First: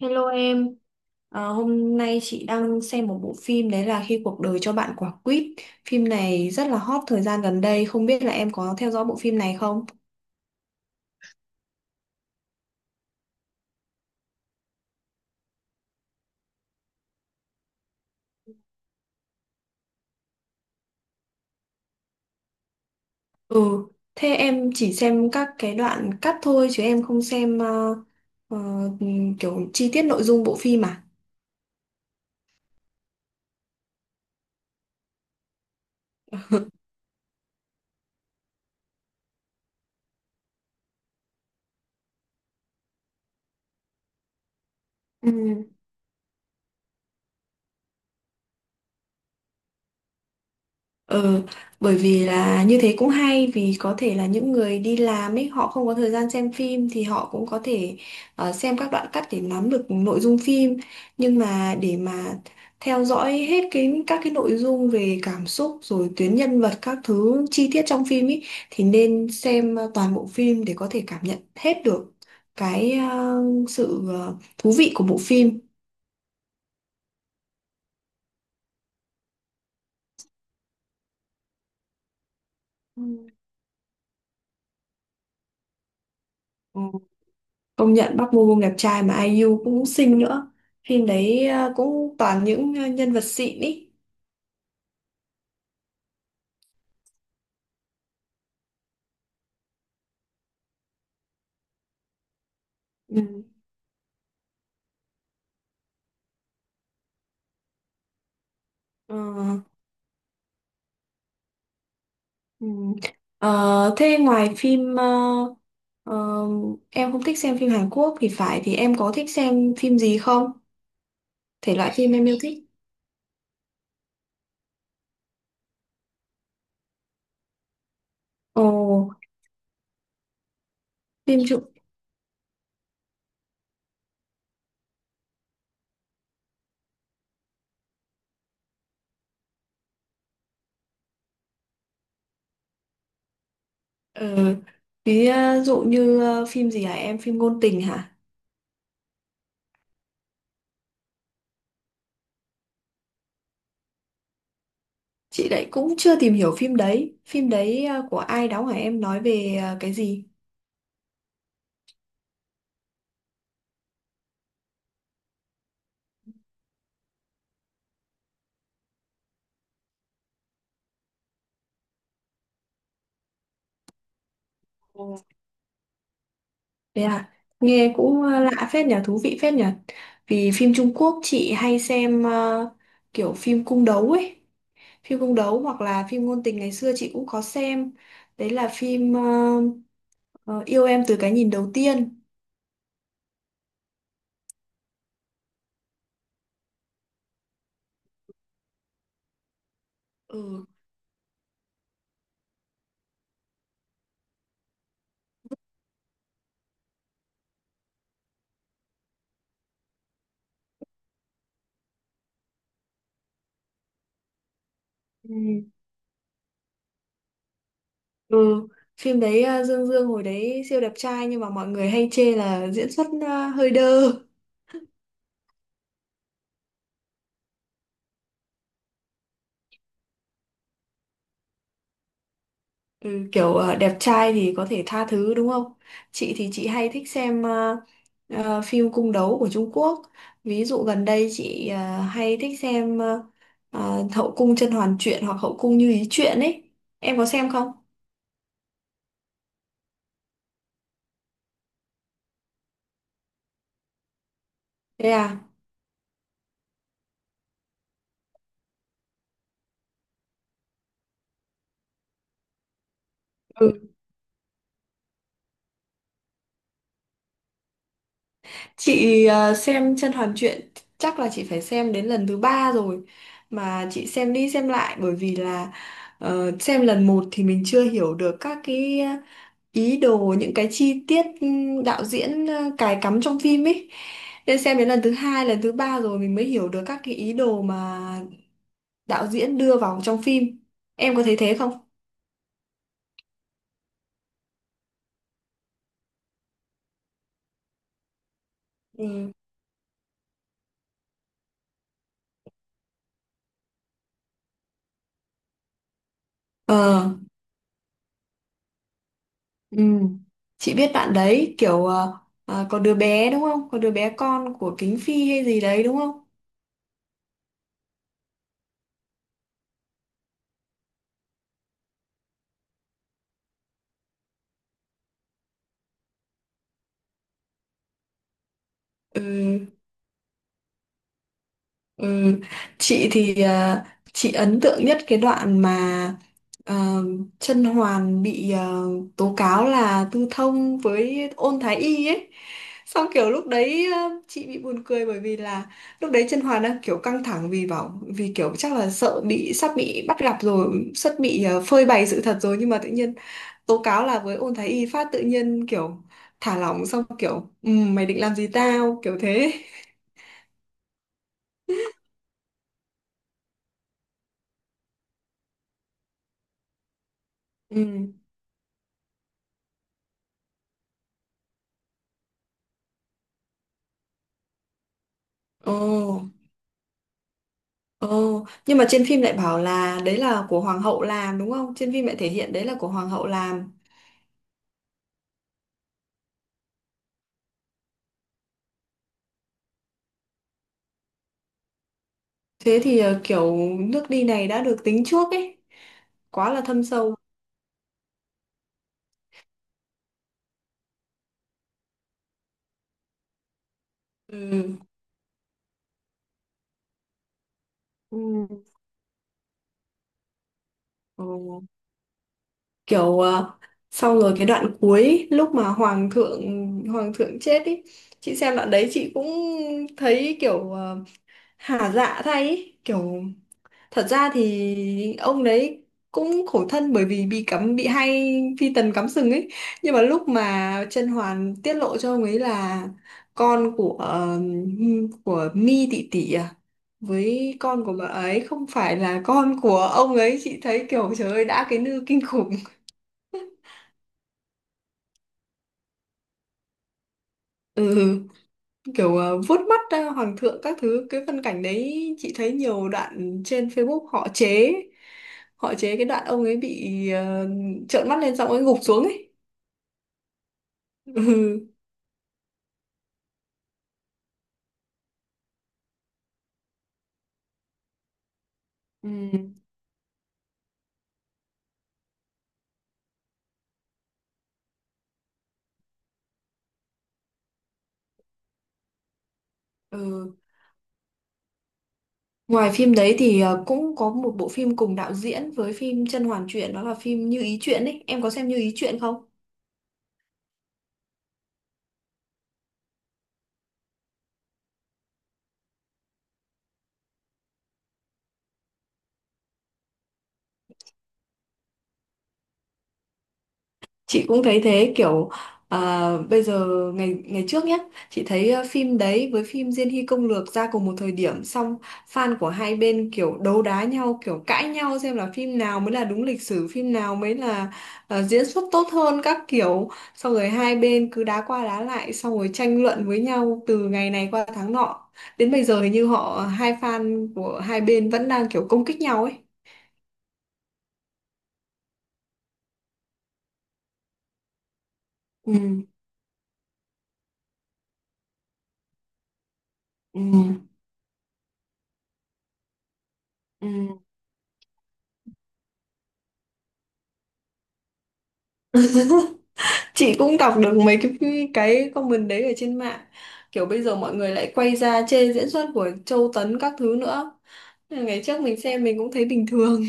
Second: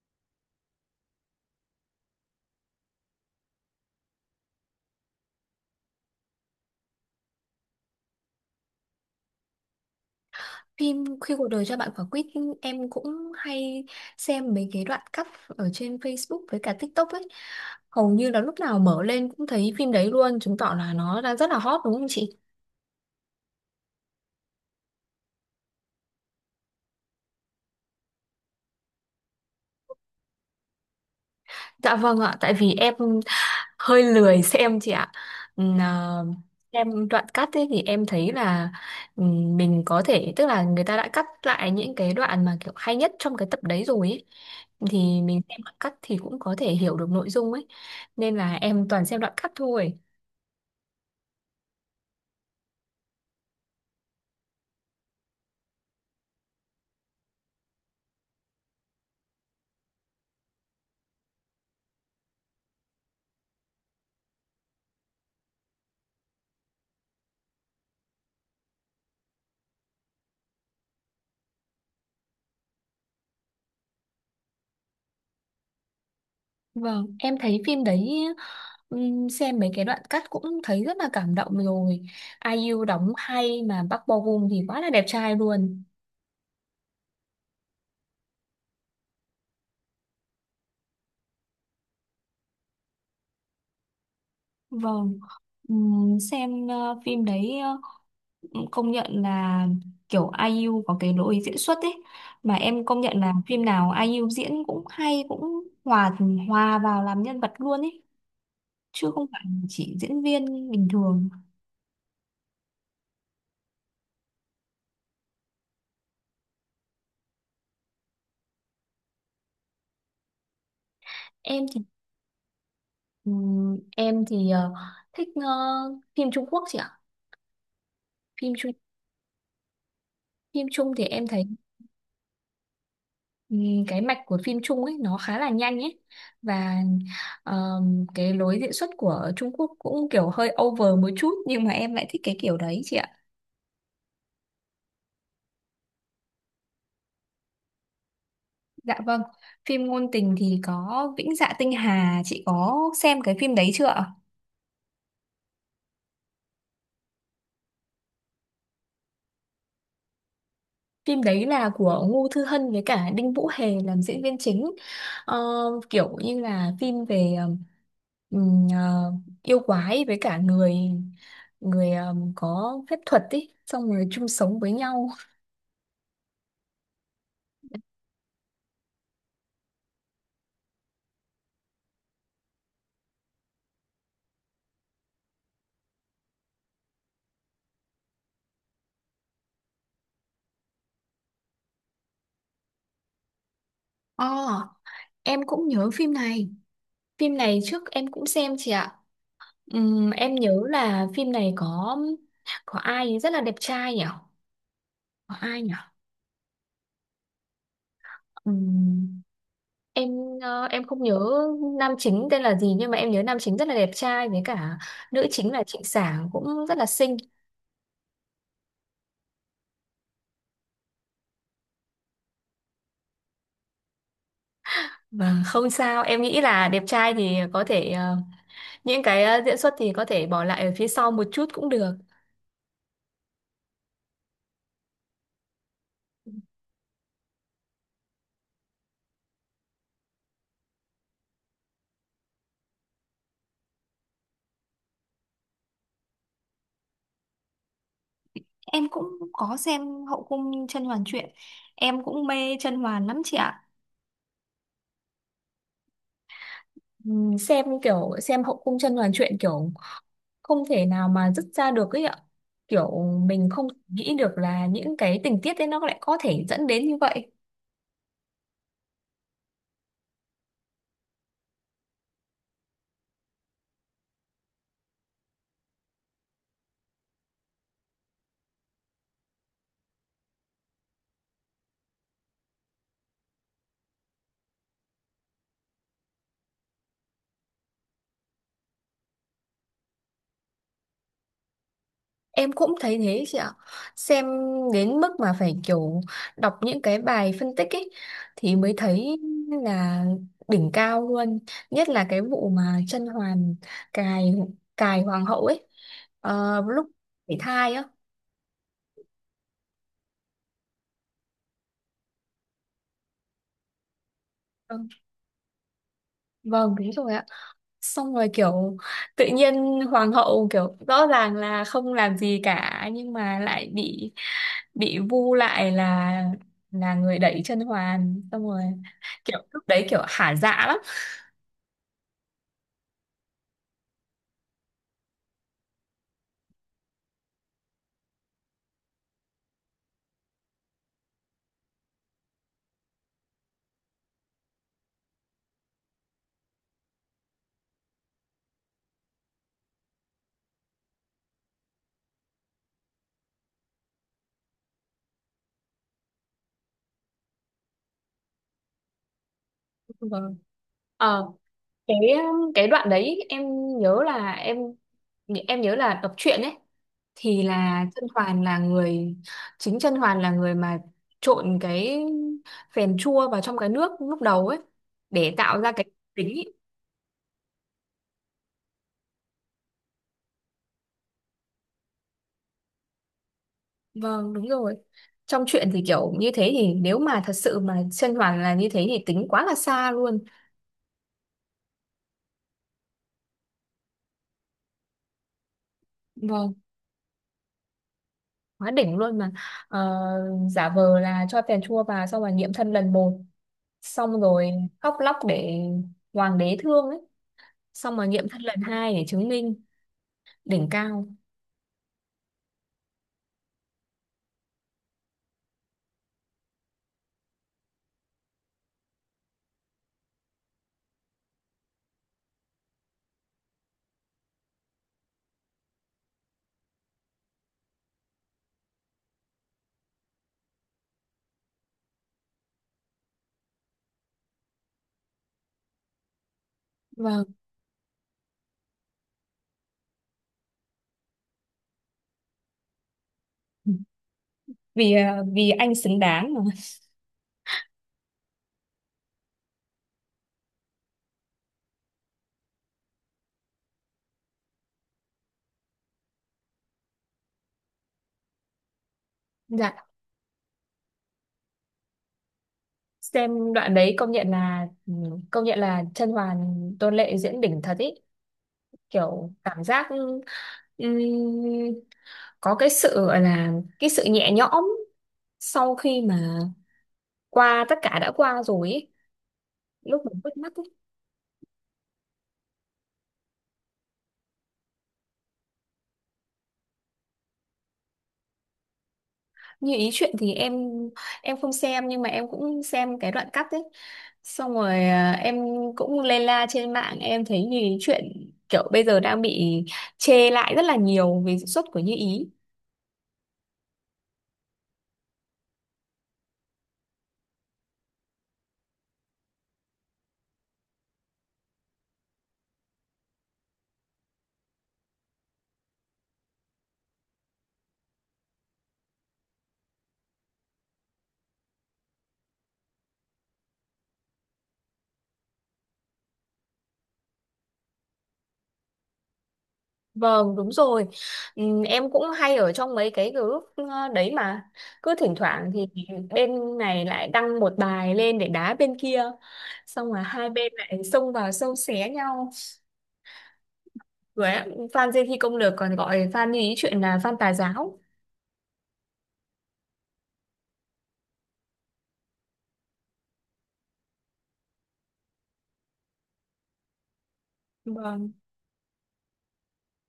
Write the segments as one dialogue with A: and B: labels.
A: Hello em. Hôm nay chị đang xem một bộ phim đấy là Khi cuộc đời cho bạn quả quýt. Phim này rất là hot thời gian gần đây, không biết là em có theo dõi bộ phim này không?
B: Phim Khi cuộc đời cho bạn quả quýt em cũng hay xem mấy cái đoạn cắt ở trên Facebook với cả TikTok ấy. Hầu như là lúc nào mở lên cũng thấy phim đấy luôn, chứng tỏ là nó đang rất là hot đúng không chị?
A: Ừ, thế em chỉ xem các cái đoạn cắt thôi chứ em không xem ờ, kiểu chi tiết nội dung bộ phim à?
B: Dạ vâng ạ, tại vì em hơi lười xem chị ạ. Ừm, à, Em đoạn cắt ấy thì em thấy là mình có thể tức là người ta đã cắt lại những cái đoạn mà kiểu hay nhất trong cái tập đấy rồi ấy thì
A: Ừ.
B: mình xem đoạn cắt thì cũng có thể hiểu được nội dung ấy nên là em toàn xem đoạn cắt thôi.
A: Ờ, Bởi vì là như thế cũng hay vì có thể là những người đi làm ấy họ không có thời gian xem phim thì họ cũng có thể xem các đoạn cắt để nắm được nội dung phim, nhưng mà để mà theo dõi hết cái các cái nội dung về cảm xúc rồi tuyến nhân vật các thứ chi tiết trong phim ấy thì nên xem toàn bộ phim để có thể cảm nhận hết được cái sự thú vị của bộ phim.
B: Vâng, em thấy phim đấy xem mấy cái đoạn cắt cũng thấy rất là cảm động rồi. Ai IU
A: Ừ.
B: đóng hay mà Park Bo Gum thì quá là đẹp trai luôn.
A: Ừ. Công nhận Park Bo Gum đẹp trai mà ai IU cũng xinh nữa. Phim đấy cũng toàn những nhân vật xịn ý.
B: Vâng, phim đấy công nhận là kiểu ai IU có cái lối diễn xuất ấy mà em công nhận là
A: Ừ.
B: phim nào ai IU diễn cũng hay cũng hòa hòa vào làm nhân vật luôn ấy, chứ
A: Ờ,
B: không phải chỉ diễn viên bình thường.
A: ừ. Thế ngoài phim ờ, em không thích xem phim Hàn Quốc thì phải, thì em có thích xem phim gì không?
B: Em
A: Thể
B: thì
A: loại phim em yêu thích.
B: em thì ờ, thích ờ, phim Trung Quốc chị ạ. Phim
A: Ồ,
B: Trung Phim Trung thì em
A: phim
B: thấy
A: chụp
B: cái mạch của phim Trung ấy nó khá là nhanh ấy, và cái lối diễn xuất của Trung Quốc cũng kiểu hơi over một chút nhưng mà em lại thích cái kiểu đấy chị ạ.
A: ờ, ví dụ như phim gì hả em? Phim ngôn tình hả?
B: Dạ vâng, phim ngôn tình thì có Vĩnh Dạ Tinh Hà, chị có xem cái phim đấy chưa ạ?
A: Chị đấy cũng chưa tìm hiểu phim đấy. Phim đấy của ai đóng hả em, nói về cái gì?
B: Phim đấy là của Ngô Thư Hân với cả Đinh Vũ Hề làm diễn viên chính. Ờ, kiểu như là phim về ừm, ờ, yêu quái với cả người người có phép thuật ý, xong rồi chung sống với nhau.
A: Thế à, nghe cũng lạ phết nhỉ, thú vị phết nhỉ. Vì phim Trung Quốc chị hay xem kiểu phim cung đấu ấy. Phim cung đấu hoặc là phim ngôn tình ngày xưa chị cũng có xem. Đấy là phim ờ, Yêu em từ cái nhìn đầu tiên.
B: Ồ, em cũng nhớ phim này. Phim này trước em cũng xem chị ạ. Em nhớ
A: Ừ.
B: là phim này có ai rất là đẹp trai nhỉ? Có ai nhỉ? Em không nhớ nam chính tên là gì nhưng mà em nhớ nam chính rất là đẹp trai, với cả nữ
A: Ừ.
B: chính là Trịnh Sảng cũng rất là xinh.
A: Ừ. Phim đấy Dương Dương hồi đấy siêu đẹp trai nhưng mà mọi người hay chê là diễn xuất hơi đơ.
B: Và không sao, em nghĩ là đẹp trai thì có thể những cái diễn xuất thì có thể bỏ lại ở phía sau một chút cũng được.
A: Ừ, kiểu đẹp trai thì có thể tha thứ đúng không? Chị thì chị hay thích xem phim cung đấu của Trung Quốc. Ví dụ gần đây chị hay thích xem Hậu cung甄嬛truyện hoặc Hậu cung Như ý truyện ấy. Em có xem không?
B: Em cũng có xem Hậu cung甄Hoàn truyện. Em cũng mê甄Hoàn lắm chị ạ.
A: Thế à?
B: Xem kiểu xem hậu cung chân hoàn truyện kiểu không thể nào mà dứt ra được ấy ạ, kiểu mình không nghĩ được là những cái tình tiết ấy nó lại có thể dẫn đến như vậy.
A: Chị xem Chân Hoàn Truyện chắc là chị phải xem đến lần thứ ba rồi, mà chị xem đi xem lại bởi vì là xem lần một thì mình chưa hiểu được các cái ý đồ những cái chi tiết, đạo diễn cài cắm trong phim ấy, nên xem đến lần thứ hai lần thứ ba rồi mình mới hiểu được các cái ý đồ mà đạo diễn đưa vào trong phim. Em có thấy thế không?
B: Em cũng thấy thế chị ạ. Xem đến mức mà phải kiểu đọc những cái bài phân tích ấy thì mới thấy
A: Ừ.
B: là đỉnh cao luôn, nhất là cái vụ mà Chân Hoàn cài cài hoàng hậu ấy, lúc
A: Ờ.
B: phải thai á.
A: Ừ. Chị biết bạn đấy kiểu có đứa bé đúng không? Có đứa bé con của
B: Vâng,
A: Kính Phi hay gì đấy đúng không?
B: vâng, đúng rồi ạ. Xong rồi kiểu tự nhiên hoàng hậu kiểu rõ ràng là không làm gì cả nhưng mà lại bị vu lại là người đẩy chân hoàn, xong rồi
A: Ừ,
B: kiểu lúc đấy kiểu hả dạ lắm.
A: ừ. Chị thì chị ấn tượng nhất cái đoạn mà ờ, Chân Hoàn bị tố cáo là tư thông với Ôn Thái Y ấy. Xong kiểu lúc đấy chị bị buồn cười bởi vì là lúc đấy Chân Hoàn đang kiểu căng thẳng vì bảo vì kiểu chắc là sợ bị sắp bị bắt gặp rồi, sắp bị phơi bày sự thật rồi, nhưng mà tự nhiên tố cáo là với ôn thái y phát tự nhiên kiểu thả lỏng xong kiểu mày định làm gì tao" kiểu thế.
B: Vâng. ờ cái cái đoạn đấy em nhớ là em nhớ là đọc truyện ấy thì là chân
A: Ừ.
B: hoàn là người, chân hoàn là người mà trộn cái phèn chua vào trong cái nước lúc đầu ấy để tạo ra
A: Ồ.
B: cái tính ý.
A: Ồ, nhưng mà trên phim lại bảo là đấy là của hoàng hậu làm đúng không, trên phim lại thể hiện đấy là của hoàng hậu làm.
B: Vâng, đúng rồi. Trong chuyện thì kiểu như thế, thì nếu mà thật sự mà chân hoàn là như thế thì tính quá là xa luôn.
A: Thế thì kiểu nước đi này đã được tính trước ấy, quá
B: Vâng,
A: là thâm sâu.
B: quá đỉnh luôn mà. Ờ, giả vờ là cho phèn chua vào xong rồi nghiệm thân lần một. Xong rồi
A: Ừ.
B: khóc lóc để hoàng đế thương ấy. Xong rồi nghiệm thân lần
A: Ừ.
B: hai để chứng minh đỉnh cao.
A: Ồ, kiểu xong rồi cái đoạn cuối lúc mà hoàng thượng chết ý, chị xem đoạn đấy chị cũng thấy kiểu hả dạ thay ý. Kiểu thật ra thì ông đấy cũng khổ thân bởi vì bị cắm bị hay phi tần cắm sừng ấy, nhưng mà lúc mà Chân Hoàn tiết lộ cho ông ấy là con của Mi tỷ tỷ à
B: Vâng,
A: với con của bà ấy không phải là con của ông ấy, chị thấy kiểu trời ơi đã cái nư kinh khủng.
B: vì vì anh xứng đáng mà.
A: Ừ, kiểu vuốt mắt hoàng thượng các thứ, cái phân cảnh đấy chị thấy nhiều đoạn trên Facebook họ chế, họ chế cái đoạn ông ấy bị trợn mắt lên xong ông ấy gục xuống ấy.
B: Dạ.
A: Ừ.
B: Xem đoạn đấy công nhận là ừ, công nhận là Chân Hoàn Tôn Lệ diễn đỉnh thật ý,
A: Ừ.
B: kiểu cảm giác Ừm, có cái sự gọi là cái sự nhẹ nhõm sau khi mà qua tất cả đã qua rồi ấy, lúc mà
A: Ừ.
B: bứt mắt ấy.
A: Ngoài phim đấy thì cũng có một bộ phim cùng đạo diễn với phim Chân Hoàn Truyện, đó là phim Như Ý Truyện ấy. Em có xem Như Ý Truyện không?
B: Như ý chuyện thì em không xem nhưng mà em cũng xem cái đoạn cắt ấy, xong rồi em cũng lê la trên mạng, em thấy như ý chuyện kiểu bây giờ đang bị chê lại rất là nhiều về diễn xuất của Như ý.
A: Chị cũng thấy thế, kiểu à, bây giờ ngày ngày trước nhé, chị thấy phim đấy với phim Diên Hy Công Lược ra cùng một thời điểm, xong fan của hai bên kiểu đấu đá nhau kiểu cãi nhau xem là phim nào mới là đúng lịch sử, phim nào mới là diễn xuất tốt hơn các kiểu, xong rồi hai bên cứ đá qua đá lại xong rồi tranh luận với nhau từ ngày này qua tháng nọ, đến bây giờ hình như họ hai fan của hai bên vẫn đang kiểu công kích nhau ấy.
B: Vâng, đúng rồi. Em cũng hay ở trong mấy cái group đấy mà. Cứ thỉnh thoảng thì
A: Ừ,
B: bên này lại đăng một bài lên để đá bên kia. Xong là hai bên
A: ừ,
B: lại xông vào xâu xé nhau.
A: ừ.
B: Rồi ạ, fan Dê Khi Công Lược còn gọi fan như ý chuyện là fan tà giáo.
A: Chị cũng đọc được mấy cái comment đấy ở trên mạng, kiểu bây giờ mọi người lại quay ra chê diễn xuất của Châu Tấn các thứ nữa. Nên
B: Vâng.
A: ngày trước mình xem mình cũng thấy bình thường.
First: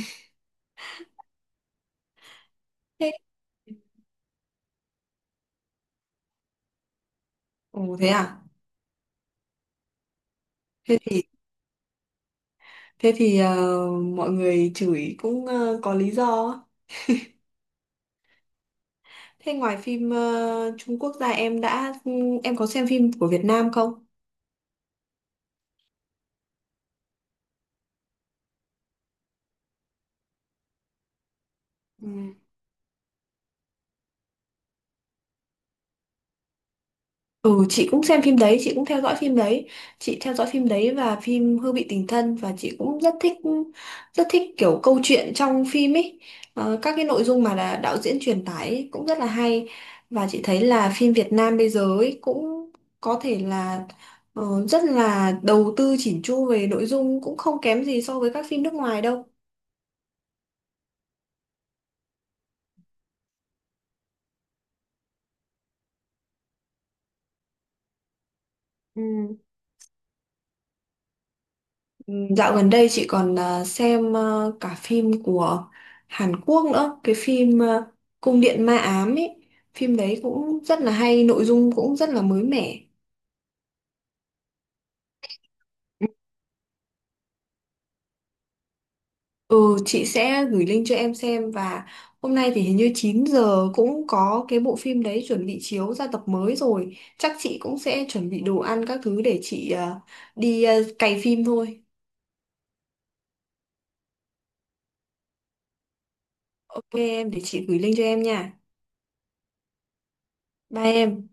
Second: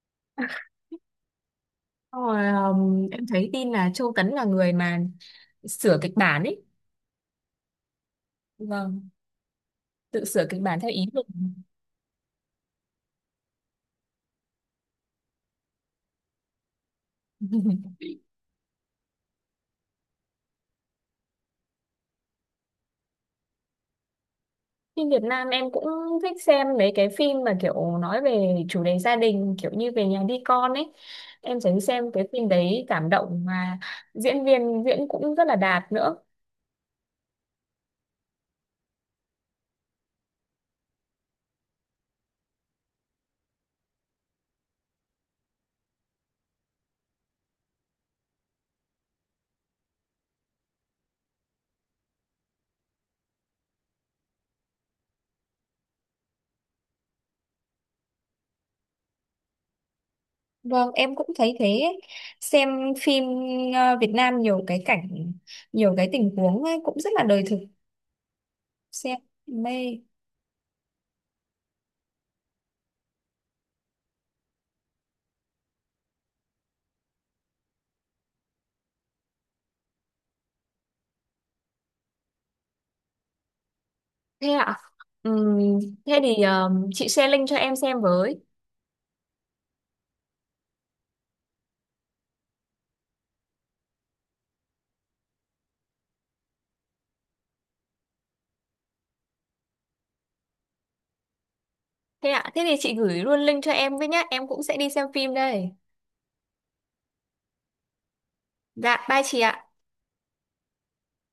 B: Xong rồi,
A: Thế.
B: em thấy tin là Châu Tấn là người mà sửa kịch bản ấy.
A: Ồ thế à.
B: Vâng, tự sửa kịch bản theo
A: thế
B: ý
A: thì
B: mình.
A: thế thì ờ, mọi người chửi cũng có lý do á. Thế ngoài phim Trung Quốc ra em đã em có xem phim của Việt Nam không?
B: Phim Việt Nam em cũng thích xem mấy cái phim mà kiểu nói về chủ đề gia đình, kiểu như về nhà đi con ấy. Em thấy xem cái
A: Ừ.
B: phim đấy cảm động mà diễn viên diễn cũng rất là đạt nữa.
A: Ừ, chị cũng xem phim đấy, chị cũng theo dõi phim đấy. Chị theo dõi phim đấy và phim Hương vị tình thân, và chị cũng rất thích kiểu câu chuyện trong phim ấy. Ờ, các cái nội dung mà là đạo diễn truyền tải ấy cũng rất là hay, và chị thấy là phim Việt Nam bây giờ ấy cũng có thể là rất là đầu tư chỉn chu về nội dung, cũng không kém gì so với các phim nước ngoài đâu.
B: Vâng, em cũng thấy thế ấy. Xem phim Việt Nam nhiều cái cảnh, nhiều cái tình huống ấy, cũng rất là đời thực. Xem mê.
A: Dạo gần đây chị còn à, xem à, cả phim của Hàn Quốc nữa, cái phim à, Cung điện ma ám ấy, phim đấy cũng rất là hay, nội dung cũng rất là mới mẻ.
B: Thế ạ? Ừm, thế thì chị share link cho em xem với.
A: Ừ, chị sẽ gửi link cho em xem, và hôm nay thì hình như 9 giờ cũng có cái bộ phim đấy chuẩn bị chiếu ra tập mới rồi. Chắc chị cũng sẽ chuẩn bị đồ ăn các thứ để chị à, đi à, cày phim thôi.
B: Thế ạ? Thế thì chị gửi luôn link cho em với nhá. Em cũng sẽ đi xem phim đây.
A: Ok em, để chị gửi link cho em nha.
B: Dạ, bye chị ạ.
A: Bye em.